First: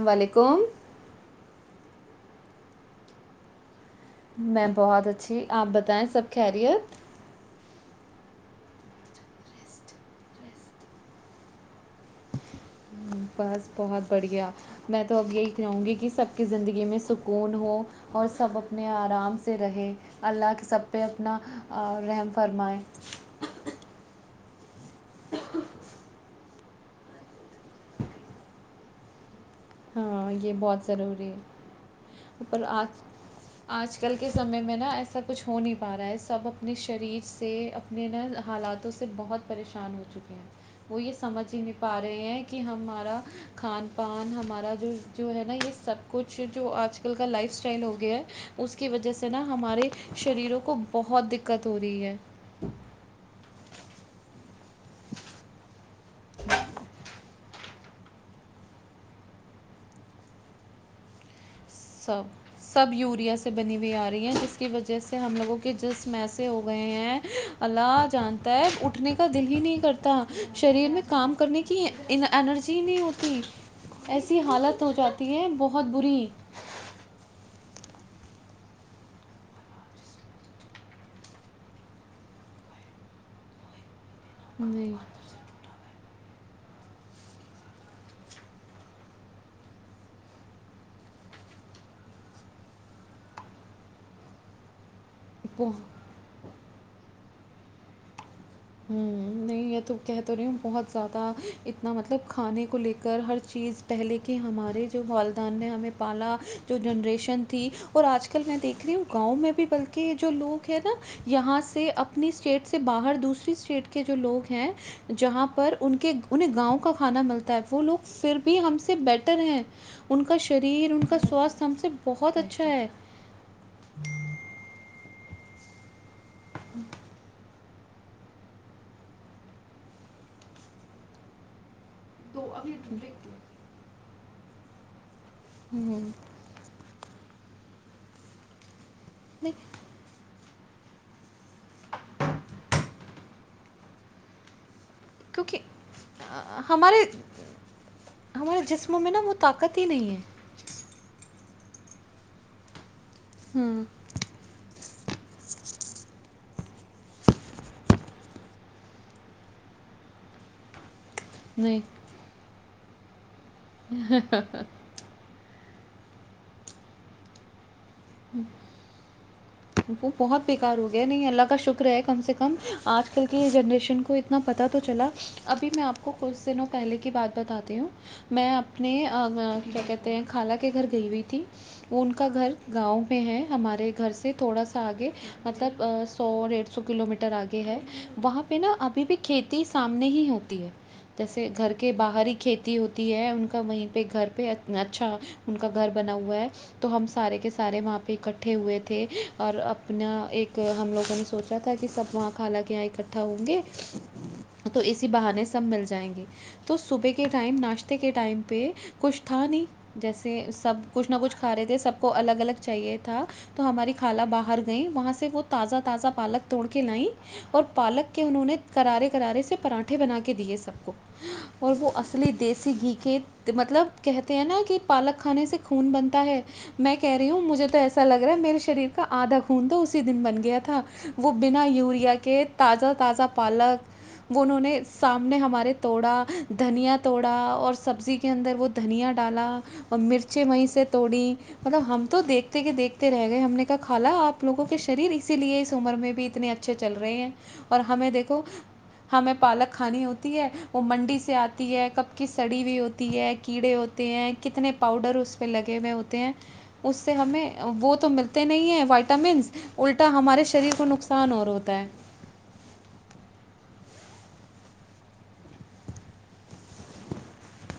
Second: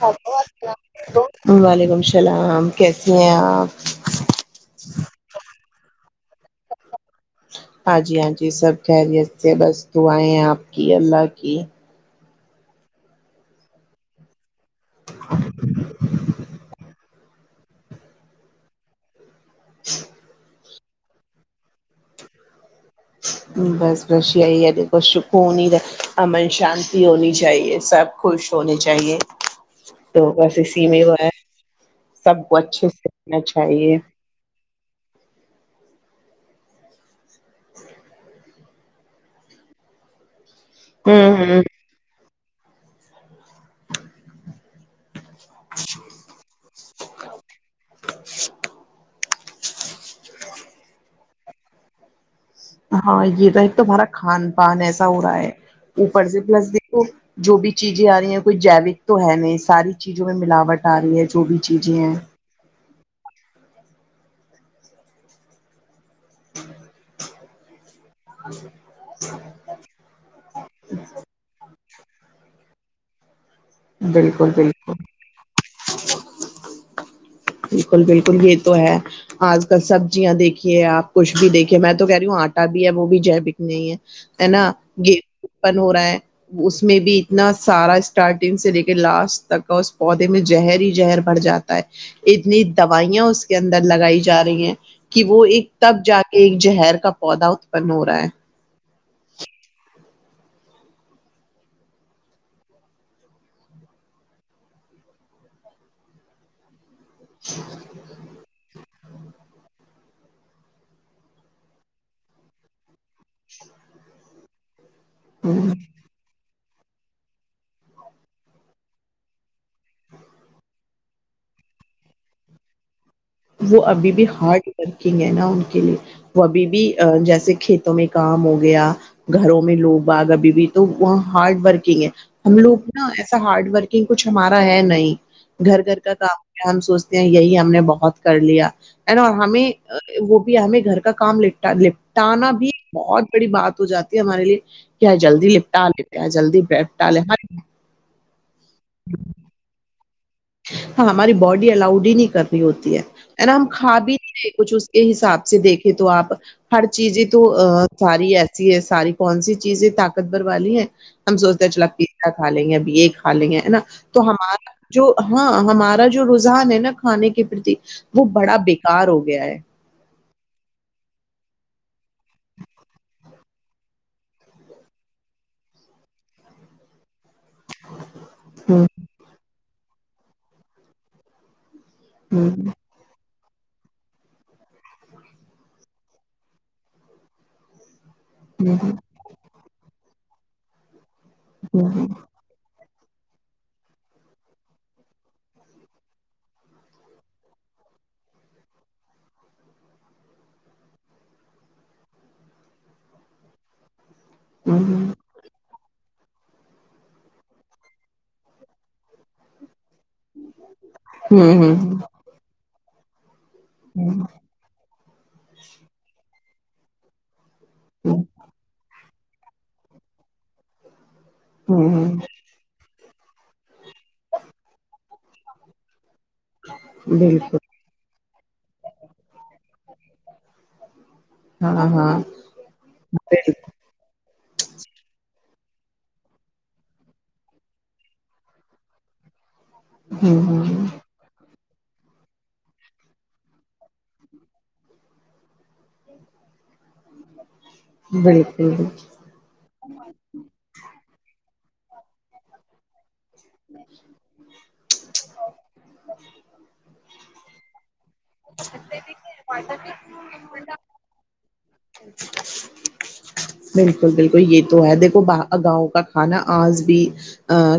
و علیکم السلام وعلیکم السلام ہم کیسی ہیں آپ میں بہت اچھی آپ بتائیں سب خیریت ہاجی ہاں جی سب خیریت سے بس دعائیں آپ کی اللہ کی بس بہت بڑھیا میں تو اب یہی کہوں گی کہ سب کی زندگی میں سبکھ کوون ہو اور سب اپنے آرام سے رہے اللہ کے سب پہ اپنا رحم فرمائیں بس بس یہی ہے د پش کونییر امل شانتی ہونی چاہیے سب خوش ہونے چاہیے تو ہاں یہ بس اسی بہت میں وہ ہے ضروری ہے سب کو پر اچھے آج سے رنا آج چاہیے کل کے سمے میں نا ایسا کچھ ہو نہیں پا رہا ہے سب اپنے شریر سے اپنے نا حالاتوں سے بہت پریشان ہو چکے ہیں وہ یہ سمجھ ہی ہ نہیں پا رہے ہیں کہ کہ ہمارا کھان پان ہمارا اد جو ہے نا یہ سب کچھ جو آ آج کل کا لائف ٹن ہو گیا ہے اس کی وجہ سے نا ہمارے شریروں کو بہت دقت ہو رہی ہے ہاں یہ تھا ایک تومارا کھان پان ایسا ہو رہا ہے اوپر سے پلس دیک جو بھی چیزیں آ رہی ہیں کوئی جیوک تو ہے میں ساری چیزوں میں ملاوٹ آ رہی ہے جو بھی چیزیں ہیں سب سب یوریا سے بنی ہوئی آ رہی ہیں جس کی وجہ سے ہم لوگوں کے جسم ایسے ہو گئے ہیں علاج جانتا ہے اٹھنے کے کا دل ہی نہیں کرتا شریر میں کام کرنے کے کہ انرجی نہیں ہوتی ایسی بالکل حالت بالکل ہو جاتی ہے بہت بری بالکل بالکل یہ تو ہے آج کل سبزیاں دیکھیے آپ کچھ بھی دیکھیے میں تو کہہ رہی ہوں آٹا بھی ہے وہ بھی جیویک نہیں ہے ہے نا نہیں گہوں بند ہو رہا ہے اس میں بھی اتنا سارا اسٹارٹ اس کے لاسٹ تک اس پودے میں زہر ہی زہر بڑ جاتا ہے اتنی دوائیاں اس کے اندر لگائی جا رہی ہیں کہ وہ ایک تب جا کے ایک زہر کا پودھا بند ہو رہا ہے ہ نہیں یہ تو کہ تو رہی ہوں بہت زیادہ اتنا مطلب کھانے کو لے کر ہر چیز پہلے کی ہمارے جو والدین نے ہمیں پالا جو جنریشن تھی اور آج کل میں دیکھ رہی ہوں گاؤں میں بھی بلکہ جو لوگ ہے نا یہاں سے اپنی اسٹیٹ سے باہر دوسرے اسٹیٹ کے جو لوگ ہیں جہاں ہ پر ان کے انہیں گاؤں کا کھانا ملتا ہے وہ لوگ پھر بھی ہم سے بیٹر ہیں ان کا شریر ان کا سواستھ ہم سے بہت اچھا ہے وہ ابھی بھی ہارڈ لگے گے نا ان کے لیے وہ ابھی بھی جیسے کھیتوں میں کام ہو گیا گھروں میں لوگ باغ ابھی بھی تو وہاں ہارڈ ورک ہم لوگ نا ایسا ہارڈ ورکنگ کچھ ہمارا ہے نہیں ہے۔ گھر گھر ہوں کا کام ہے ہم سوچتے ہیں یہی ہم نے بہت کر لیا ہیں نہ نہیں ہمیں ہمیں گھر کا کام بھی نیپٹانا بھی بہت بڑی بات ہو جاتی ہے ہمارے لیے کیا جلدی لپٹا لیتے ہیں جلدی کیونکہ ہمارے لپٹا لے ہمارے جسموں میں نا وہ طاقت ہی نہیں ہے ہاں ہماری باڈی الاؤڈ ہی نہیں کر رہی ہوتی ہے ہے نا ہم ہوں کھا بھی نہیں رہے ہیں کچھ اس کے حساب سے دیکھ تو آپ ہر چیزیں تو ساری ایسی ہے ساری کون سی چیزیں طاقت بھر والی ہیں ہم سوچتے ہیں نہیں چل پیزا کھا لیں گے ایک پھا لیں نا تو ہمارا جو ہاں ہمارا جو رجحان ہے نا کھانے کے پرتی وہ بڑا بیکار ہو گیا ہے وہ بہت بیکار ہو گیا نہیں اللہ کا شکر ہے کم سے کم آج کل کی جنریشن کو اتنا پتہ تو چلا ابھی میں آپ کو کچھ دنوں پہلے کی بات بتاتی ہوں میں ہوں اپنے کیا کہتے ہیں خالاہ کے گھر گئی ہوئی تھی وہ ان کا گھر ہوں گاؤں میں ہے ہمارے گھر سے تھوڑا سا آگے مطلب سو ڈیڑھ سو کلو میٹر آگے ہے وہاں پہ نا ہوں ابھی بھی کھیتی سام نہیں ہوتی ہے جیسے گھر کے ہوں باہری کھیتی ہوتی ہے ان کا وہیں پہ گھر پہ اچھا ان کا گھر بنا ہوا ہے تو ہم سارے کے سارے وہاں پہ اکٹھے ہوئے تھے اور اپنا ایک ہم لوگوں نے سوچا تھا کہ سب وہاں کال کے یہاں اکٹھا ہوں گے ہوں تو اسی بہانے سب مل جائیں گے تو صبح کے ٹائم ناشتے کے ٹائم پہ کچھ تھا نہیں جیسے سب کچھ نہ کچھ کھا رہے تھے سب ہوں کو الگ الگ چاہیے تھا تو ہماری خال ہوں باہر گئییں وہاں سے وہ تازہ تازہ پالک توڑ کے ل اور پالک کے انہوں نے کرارے کرارے سے پراٹھے بنا کے دیے سب کو اور ہوں وہ ہوں اصلی دیسی گھی کہ مطلب کہتے ہیں نا کہ پالک کھانے سے خون بن ہے میں کہہ ہوں بالکل مجے تو ایسا لگا میرےریر کا آھا ک خ تو اسی دن بن گیا تھا وہ بنا ہاں ہاں یوریا کے تازہ تازا بالکل پالک وہ انہوں نے سامنے ہمارے توڑا دھنیا توڑا اور سبزی کے اندر وہ دھنیا ڈالا اور ہوں مرچیں وہیں سے ہوں توڑی پرب ہم تو دیکھتے کہ دیکھتے رہ گئے ہم نے کہ کھالا آپ لووں کے شریر اسی لیے عمر میں بھی اتنے اچھے چل رہے ہیں اور ہمیں دیکھو بالکل ہمیں پالک کھانی ہوتی ہے وہ منڈی سے آتی ہے کب کی سڑی ہوئی ہوتی ہے کیڑے ہوتے ہیں کتنے پاؤڈر اس پہ لگے ہوئے ہوتے ہیں اس سے ہمیں وہ تو ملتے نہیں ہیں وائٹامنس الٹا ہمارے شریر کو نقصان اور ہوتا ہے بالکل بالکل یہ تو ہے دیکھو گاؤں کا کھانا آج بھی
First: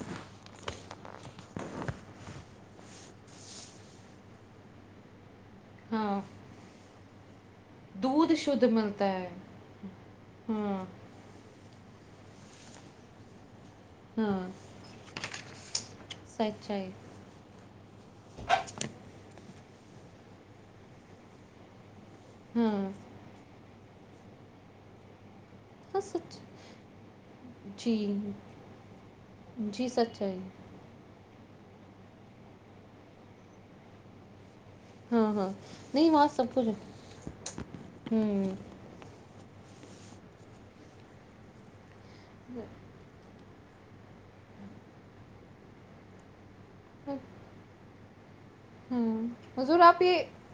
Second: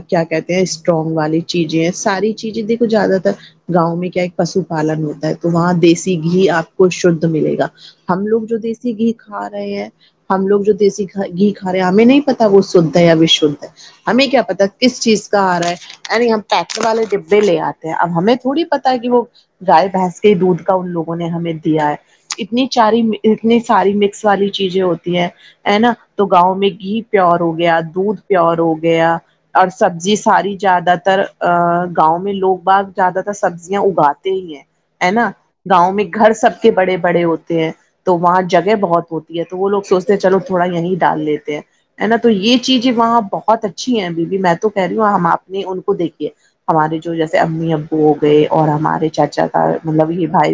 کیا کہتے ہیں اسٹرانگ والی چیزیں ہیں ساری چیزیں دیکھو زیادہ تر گاؤں میں کیا ایک پشو پالن ہوتا ہے تو وہاں دیسی ہاں گھی آپ کو شدھ ملےا ہم دودھ لوگ جو شدھ دیسی گھی ملتا ہے کھا رہے ہیں ہم لوگ جو ہاں دیسی گھی کھا رہے ہیں ہمیں نہیں بتا وہ شدھ یا شھ ہے ہمیں کیا ہاں پتا کس چیز کا آ رہا ہے یعنی ہم پیک سچائی والے ڈبے لے آتے ہیں اب ہمیں تھوڑی پتا ہے کہ وہ گائے بھینس یہ دودھ کا ان لوگوں نے ہمیں دیا ہے اتنی ہاں چاری اتنی ساری مکس والی چیزیں ہوتی ہیں ہے نا ہاں تو سچ گاؤں میں گھی پیور ہو گیا جی دودھ پیور ہو گیا اور جی سبزی سچائی ساری زیادہ تر ا گاؤں میں لوگ باغ زیادہ تر سبزیاں اگاتے ہی ہیں ہے ہاں نا ہاں گاؤں میں نہیں وہاں گھر سب کے کچھ بڑے بڑے ہوتے ہیں تو وہاں ہوں جگہ بہت ہوتی تو وہ لوگ سوچتے ہیں چلو تھوڑا یہیں ڈال لیتے ہیں ہے نا تو یہ چیز ہے وہاں بہ بہت اچھی ہے بی بیی میں تو کہہ رہی ہوں ہم اپنے ان کو دیکھیے ہمارے جو جیسے امی ا ہ گئے اور ہاں ہمارے چاچا کا حضور آپ مطلب یہ بھائی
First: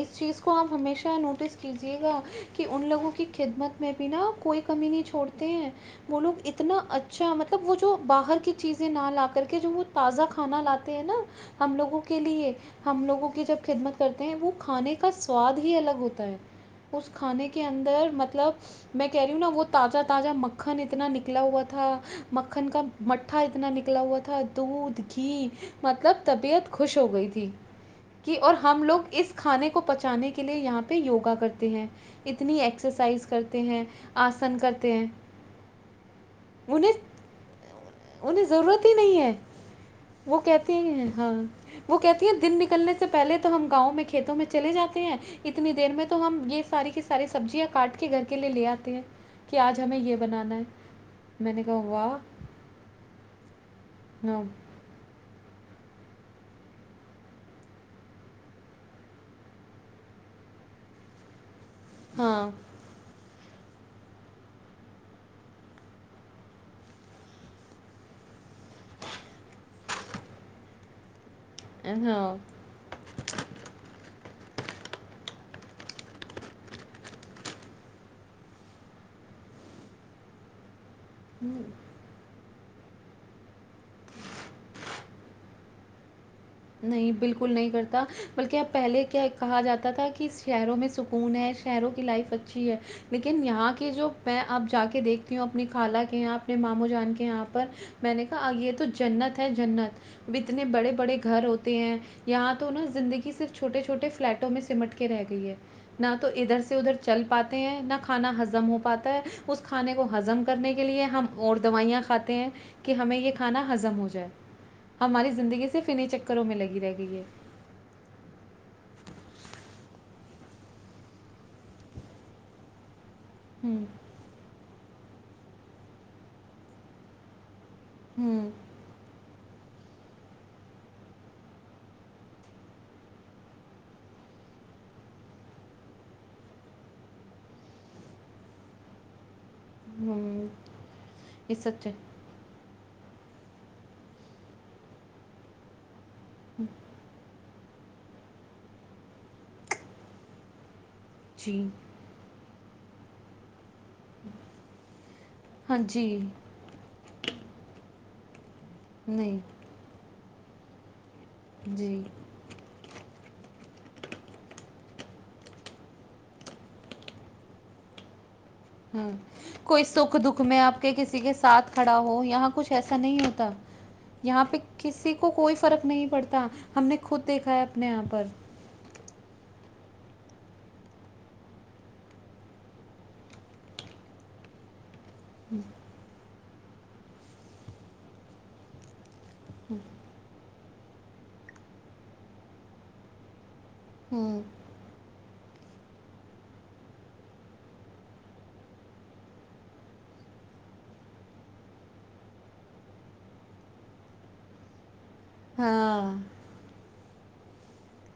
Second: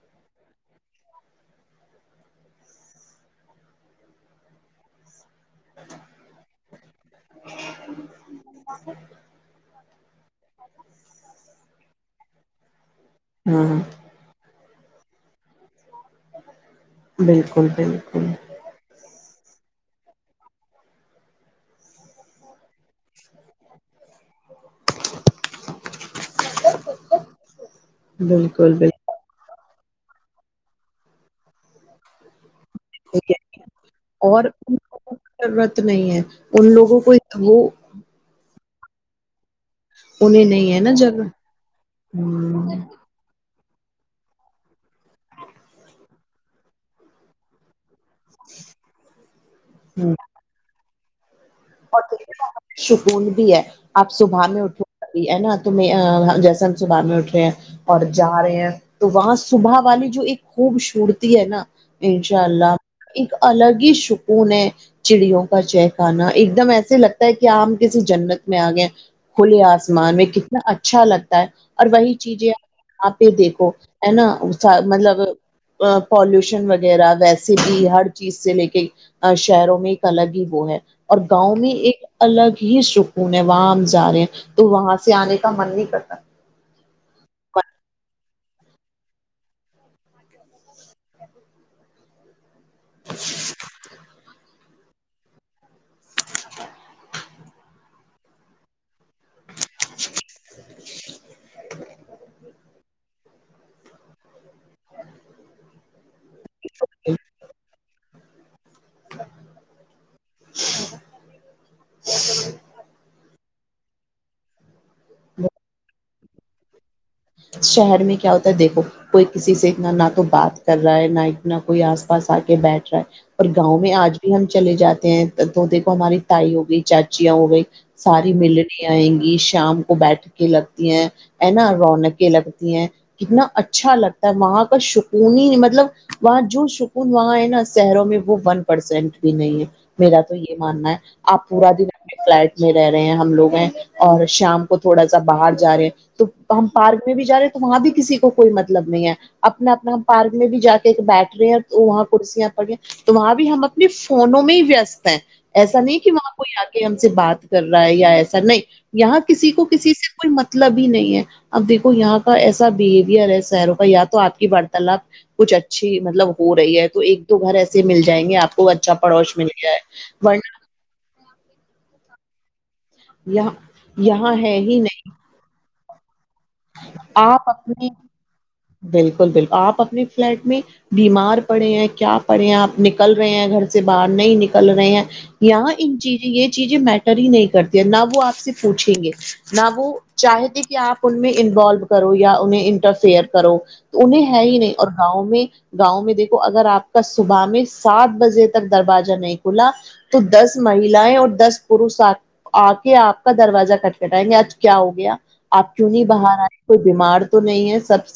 اس چیز کو ہم ہمیشہ نوٹس کیجیے گا کہ ان لوگوں کی خدمت میں بھی ناا کوئی کمی نہیں چھوڑتے ہیں وہ لوگ اتنا اچ اچھا مطلب وہ جو باہر کی چیزیں نہ لا کر کے جو وہ تازہ کھانا لاتے ہیں نا ہم لوگوں کو کے لیے ہم لوگوں کی جب ہاں خدمت کرتے ہیں وہ کھانے کا سواد ہی الگ ہوتا ہے اس کھانے کے بالکل اندر بالکل مطلب میں کہہ رہی ہوں نا وہ تازہ تازہ مکھن اتنا نکلا ہوا تھا مکھن کا مٹھا اتنا نکلا ہوا تھا دودھ گھی مطلب بالکل [unintelligible] [unintelligible] بالکل اور ان لوگوں کو ضرورت نہیں [unintelligible] ہے ان لوگوں کو وہ [unintelligible] وہ کہتی ہیں [unintelligible] ہوں ہوں [unintelligible] [unintelligible] [unintelligible] [unintelligible] میں نے کہا واہ [unintelligible] انشاء ہاں االلہ الگ ہی سکون ہے چڑیوں کا چہکنے اک دم ایسا لگتا ہے ہم کسی جنت میں آگئے ہیں کھلے آسمان میں کتنا اچھا لگتا ہے اور وہی ہاں چیزے آپ بھی دیکھو مطلب پولیوشن وغیرہ ویسے بھی ہر چیز کو لیکر شہرو میں ایک الگ ہی وہ ہے اور گاؤں میں ایک الگ تو وہاں سے آنے کا من نہیں کرتا نہیں بالکل نہیں کرتا بلکہ پہلے کیا کہا جاتا تھا کہ شہر و میں سکون ہے شہرو ں کی لائف اچھی لیکن یہاں کی جو دیکھتی ہو اپنی خالا کے یہاں پہ مامو جانکے یہاں پہ امیں نے کہا ہو یہ تو جنت ہے جنت گھر ہوتے ہے یہاں تو نہ زندگی صرف چھوٹے چھوٹے فلیٹوں میں سمٹ کے ره گئی ہے [unintelligible] [unintelligible] اس کھانے کو ہضم کرنے کیلئے ہم اور دوائیاں کھاتے ہیں اور کھانا ہضم ہو جائے ہماری زندگی سے انہیں چکروں میں لگی رہ گئی شہر میں کیا ہوتا ہے دیکھو کوئی کسی سے اتنا تو بات کر رہا ہے نہ اتنا کوئی اس پاس ا کے بیٹھ رہا ہے اور گاؤں ہوں میں آج بھی ہم چلے جاتے ہیں دیکھو ہماری تائی ہو گئی چاچیاں ہو گئی ساری ہوں ملنی آئیں گی شام کو بیٹھ کے لگتی ہیں ہینا رونق لگتی ہیں کتنا اچھا لگتا ہے وہاں کا سکون ہی مطلب وہاں جو سکون وہاں ہے نہ شہروں میں وہ ون پرسینٹ نہیں ہے میرا تو ہوں یہ ماننا ہے آپ یہ پورا سچ دن ہے اپنے فلیٹ میں رہ رہے ہیں ہم لوگ ہیں اور شام کو تھوڑا سا باہر جا رہے تو ہم بھی جا رہے تو وہاں بھی کسی کو کوئی مطلب نہیں ہے اپنا اپنا ہم پارک میں بھی جا کے ایک بیٹھ رہی جی ہیں وہاں کرسیا پڑ گیا تو وہاں بھی ہم فونوں میں ہی ویست ہے ہاں ایسا نہیں جی کہ وہاں کوئی آ کے ہم سے بات کر رہا ہے یا ایسے سر نہیں یہاں نہیں کسی کو کسی سے کوئی مطلب ہی نہیں ہے اب دیکھو جی یہاں کا ایسا بہیویئر ہے شہروں کا یا تو آپ کی بڑ تلب کچھ اچھی مطلب ہو رہی ہے تو ایک دو گھر ایسے مل جائیں گے آپ کو اچھا ہمم پڑوس مل جائے کوئی سکھ دکھ ورنہ میں آپ کے کسی کے ساتھ کھڑا ہو یہاں کچھ ایسا نہیں ہوتا یہاں یہاں ہے پہ ہی نہیں کسی کو کوئی فرق نہیں پڑتا ہم نے خود آپ دیکھا ہے اپنے اپنی یہاں پر بالکل بالکل آپ اپنی اپنے فلیٹ میں بیمار پڑے ہیں کیا پڑے ہیں آپ نکل رہے ہیں گھر سے باہر نہیں نکل رہے ہیں یا ہوں انجریئر چیزیں میٹر ہی نہیں کرتی نہ وہ آپ سے پوچھیں گے نہ وہ چاہے تھے کہ آپ ان انوالو کرو یا انہیں انٹرفیئر کرو انہیں ہے ہوں ہی نہیں اور گاؤں میں گاؤں میں دیکھو اگر آپ کا صبح میں سات بجے تک دروازہ نہیں کھلا تو دس مہیلایں اور دس پوش آ کے آپ کا دروجازہ کٹ کٹائیں گے آج کیا ہو گیا آپ چنی ہاں باہر آئی کوئی بیمار تو نہیں ہے سب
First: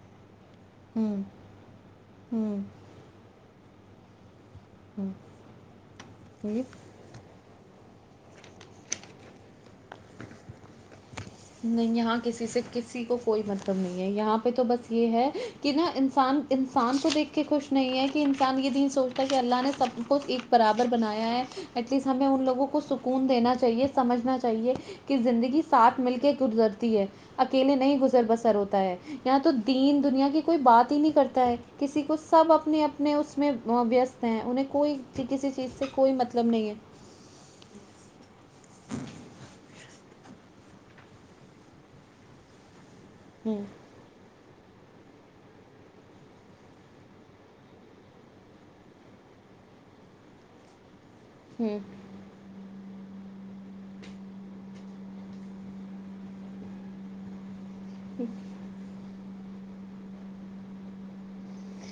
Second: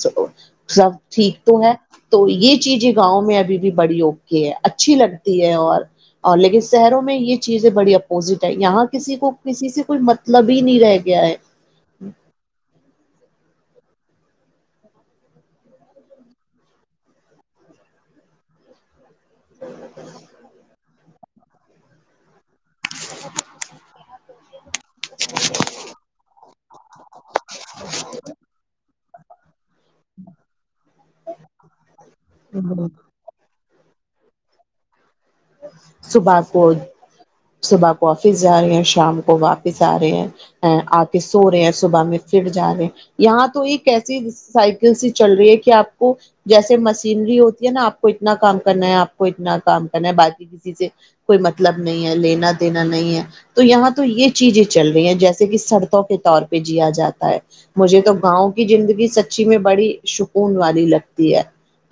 سب ہوں ٹھیک تو ہے تو یہ ہوں چیزیں گاؤں میں ابھی بھی بڑی اوکے ہے اچھی ہوں لگتی ہے اور اور لیکن یہ شہروں میں یہ چیزیں بڑی اپوزٹ ہے یہاں کسی کو کسی سے کوئی مطلب ہی نہیں رہ گیا ہے نہیں یہاں کسی سے کسی کو کوئی مطلب نہیں ہے یہاں پہ تو بس یہ ہے کہ نہ انسان انسان کو دیکھ کے خوش نہیں ہے کہ انسان یہ نہیں سوچ تا کہ اللہ نے سب کو ایک برابر بنایا ہیں ایٹلیسٹ ہمیں ان لوگوں کو کو سکون دینا چاہیے سمجھنا چاہیے کہ زندگی ساتھ مل کے خدگرز تی ہے اکیلے نہیں گزر بسر ہوتا ہے یہاں تو دین دنیا کی کوئی بات ہی نہیں کرتا ہے کسی کو سب اپنے اپنے اس میں وہ ویست ہیں انہیں کوئی کسی چیز سے کوئی صبح مطلب نہیں کو ہے صبح کو آفس جا رہے یا شام کو واپس س آ رہے ہیں ا کے سو رہے ہیں صبح میں پھر جا رہے ہیں یہاں تو ہوں ایک ایسی سائ کل سی چل رہی ہے کہ آپ کو جیسے مشینری ہوتی ہے نہ آپ کو اتنا کام کرنا ہے آپ کو اتنا کام باقی کسی سے کوئی مطلب ہوں نہیں ہے لینا دینا نہیں ہے تو یہاں تو یہ چیزیں چل رہی ہیں جیسے کہ شرتوں کے طور پہ جیا جاتا ہے مجھے تو گاؤں کی زندگی س چی میں بڑی سکون والی لگتی ہے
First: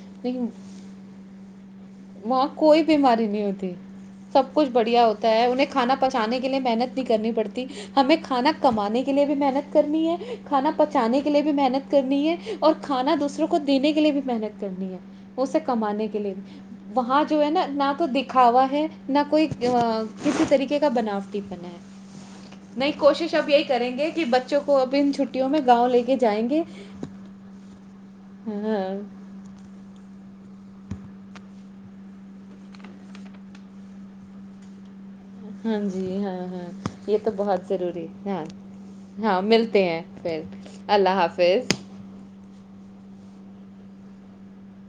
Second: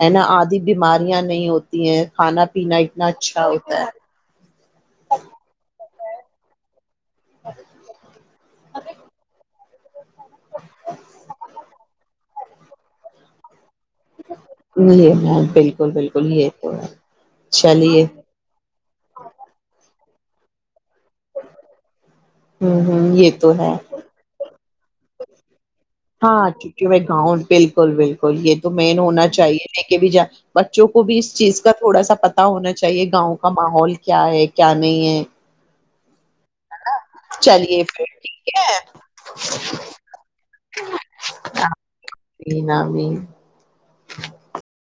ہے نہ لیکن آدھی بیماریاں نہیں ہوتی ہیں کھانا وہاں پینا کوئی بیماری اچھا نہیں ہوتی ہوتا ہے سب کچھ بڑھیا ہوتا ہے انہیں کھانا پچانے کے لیے محنت نہیں کرنی پڑتی ہمیں ک کھانا کمانے کے لیے بھی محنت کرنی ہے کھانا پچانے کے لیے بھی محنت کرنی ہے اور کھانا دوسروں کو دینے کے لیے بھی محنت کرنی ہے یہ اسے بالکل کمانے کے بالکل لیے یہ تو ہے وہاں جو ہے نا نہ چلیے تو دکھاوا ہے نہ کوئی کسی طریقے کا بناوٹی پن ہے ہوں نہیں ہوں یہ کوشش اب تو یہی ہے کریں گے کہ بچوں کو کو اب ان چھٹیوں میں گاؤں لے کے جائیں ہاں گے چھوٹی میں گاؤں بلکل بلکل یہ تو ہاں مین ہونا چاہیے لیکے بھی جا بچوں کو بھی اس چیز کا تھوڑا سا پتا ہونا چاہیے گاؤں کا ماحول کیا ہے کیا نہیں ہے ہاں جی ہاں ہ یہ تو بہت چلیے پھر ضروری ہ ٹھیک ہے ہاں ملتے ہیں پھر اللہ حافظ امین امین [inaudible]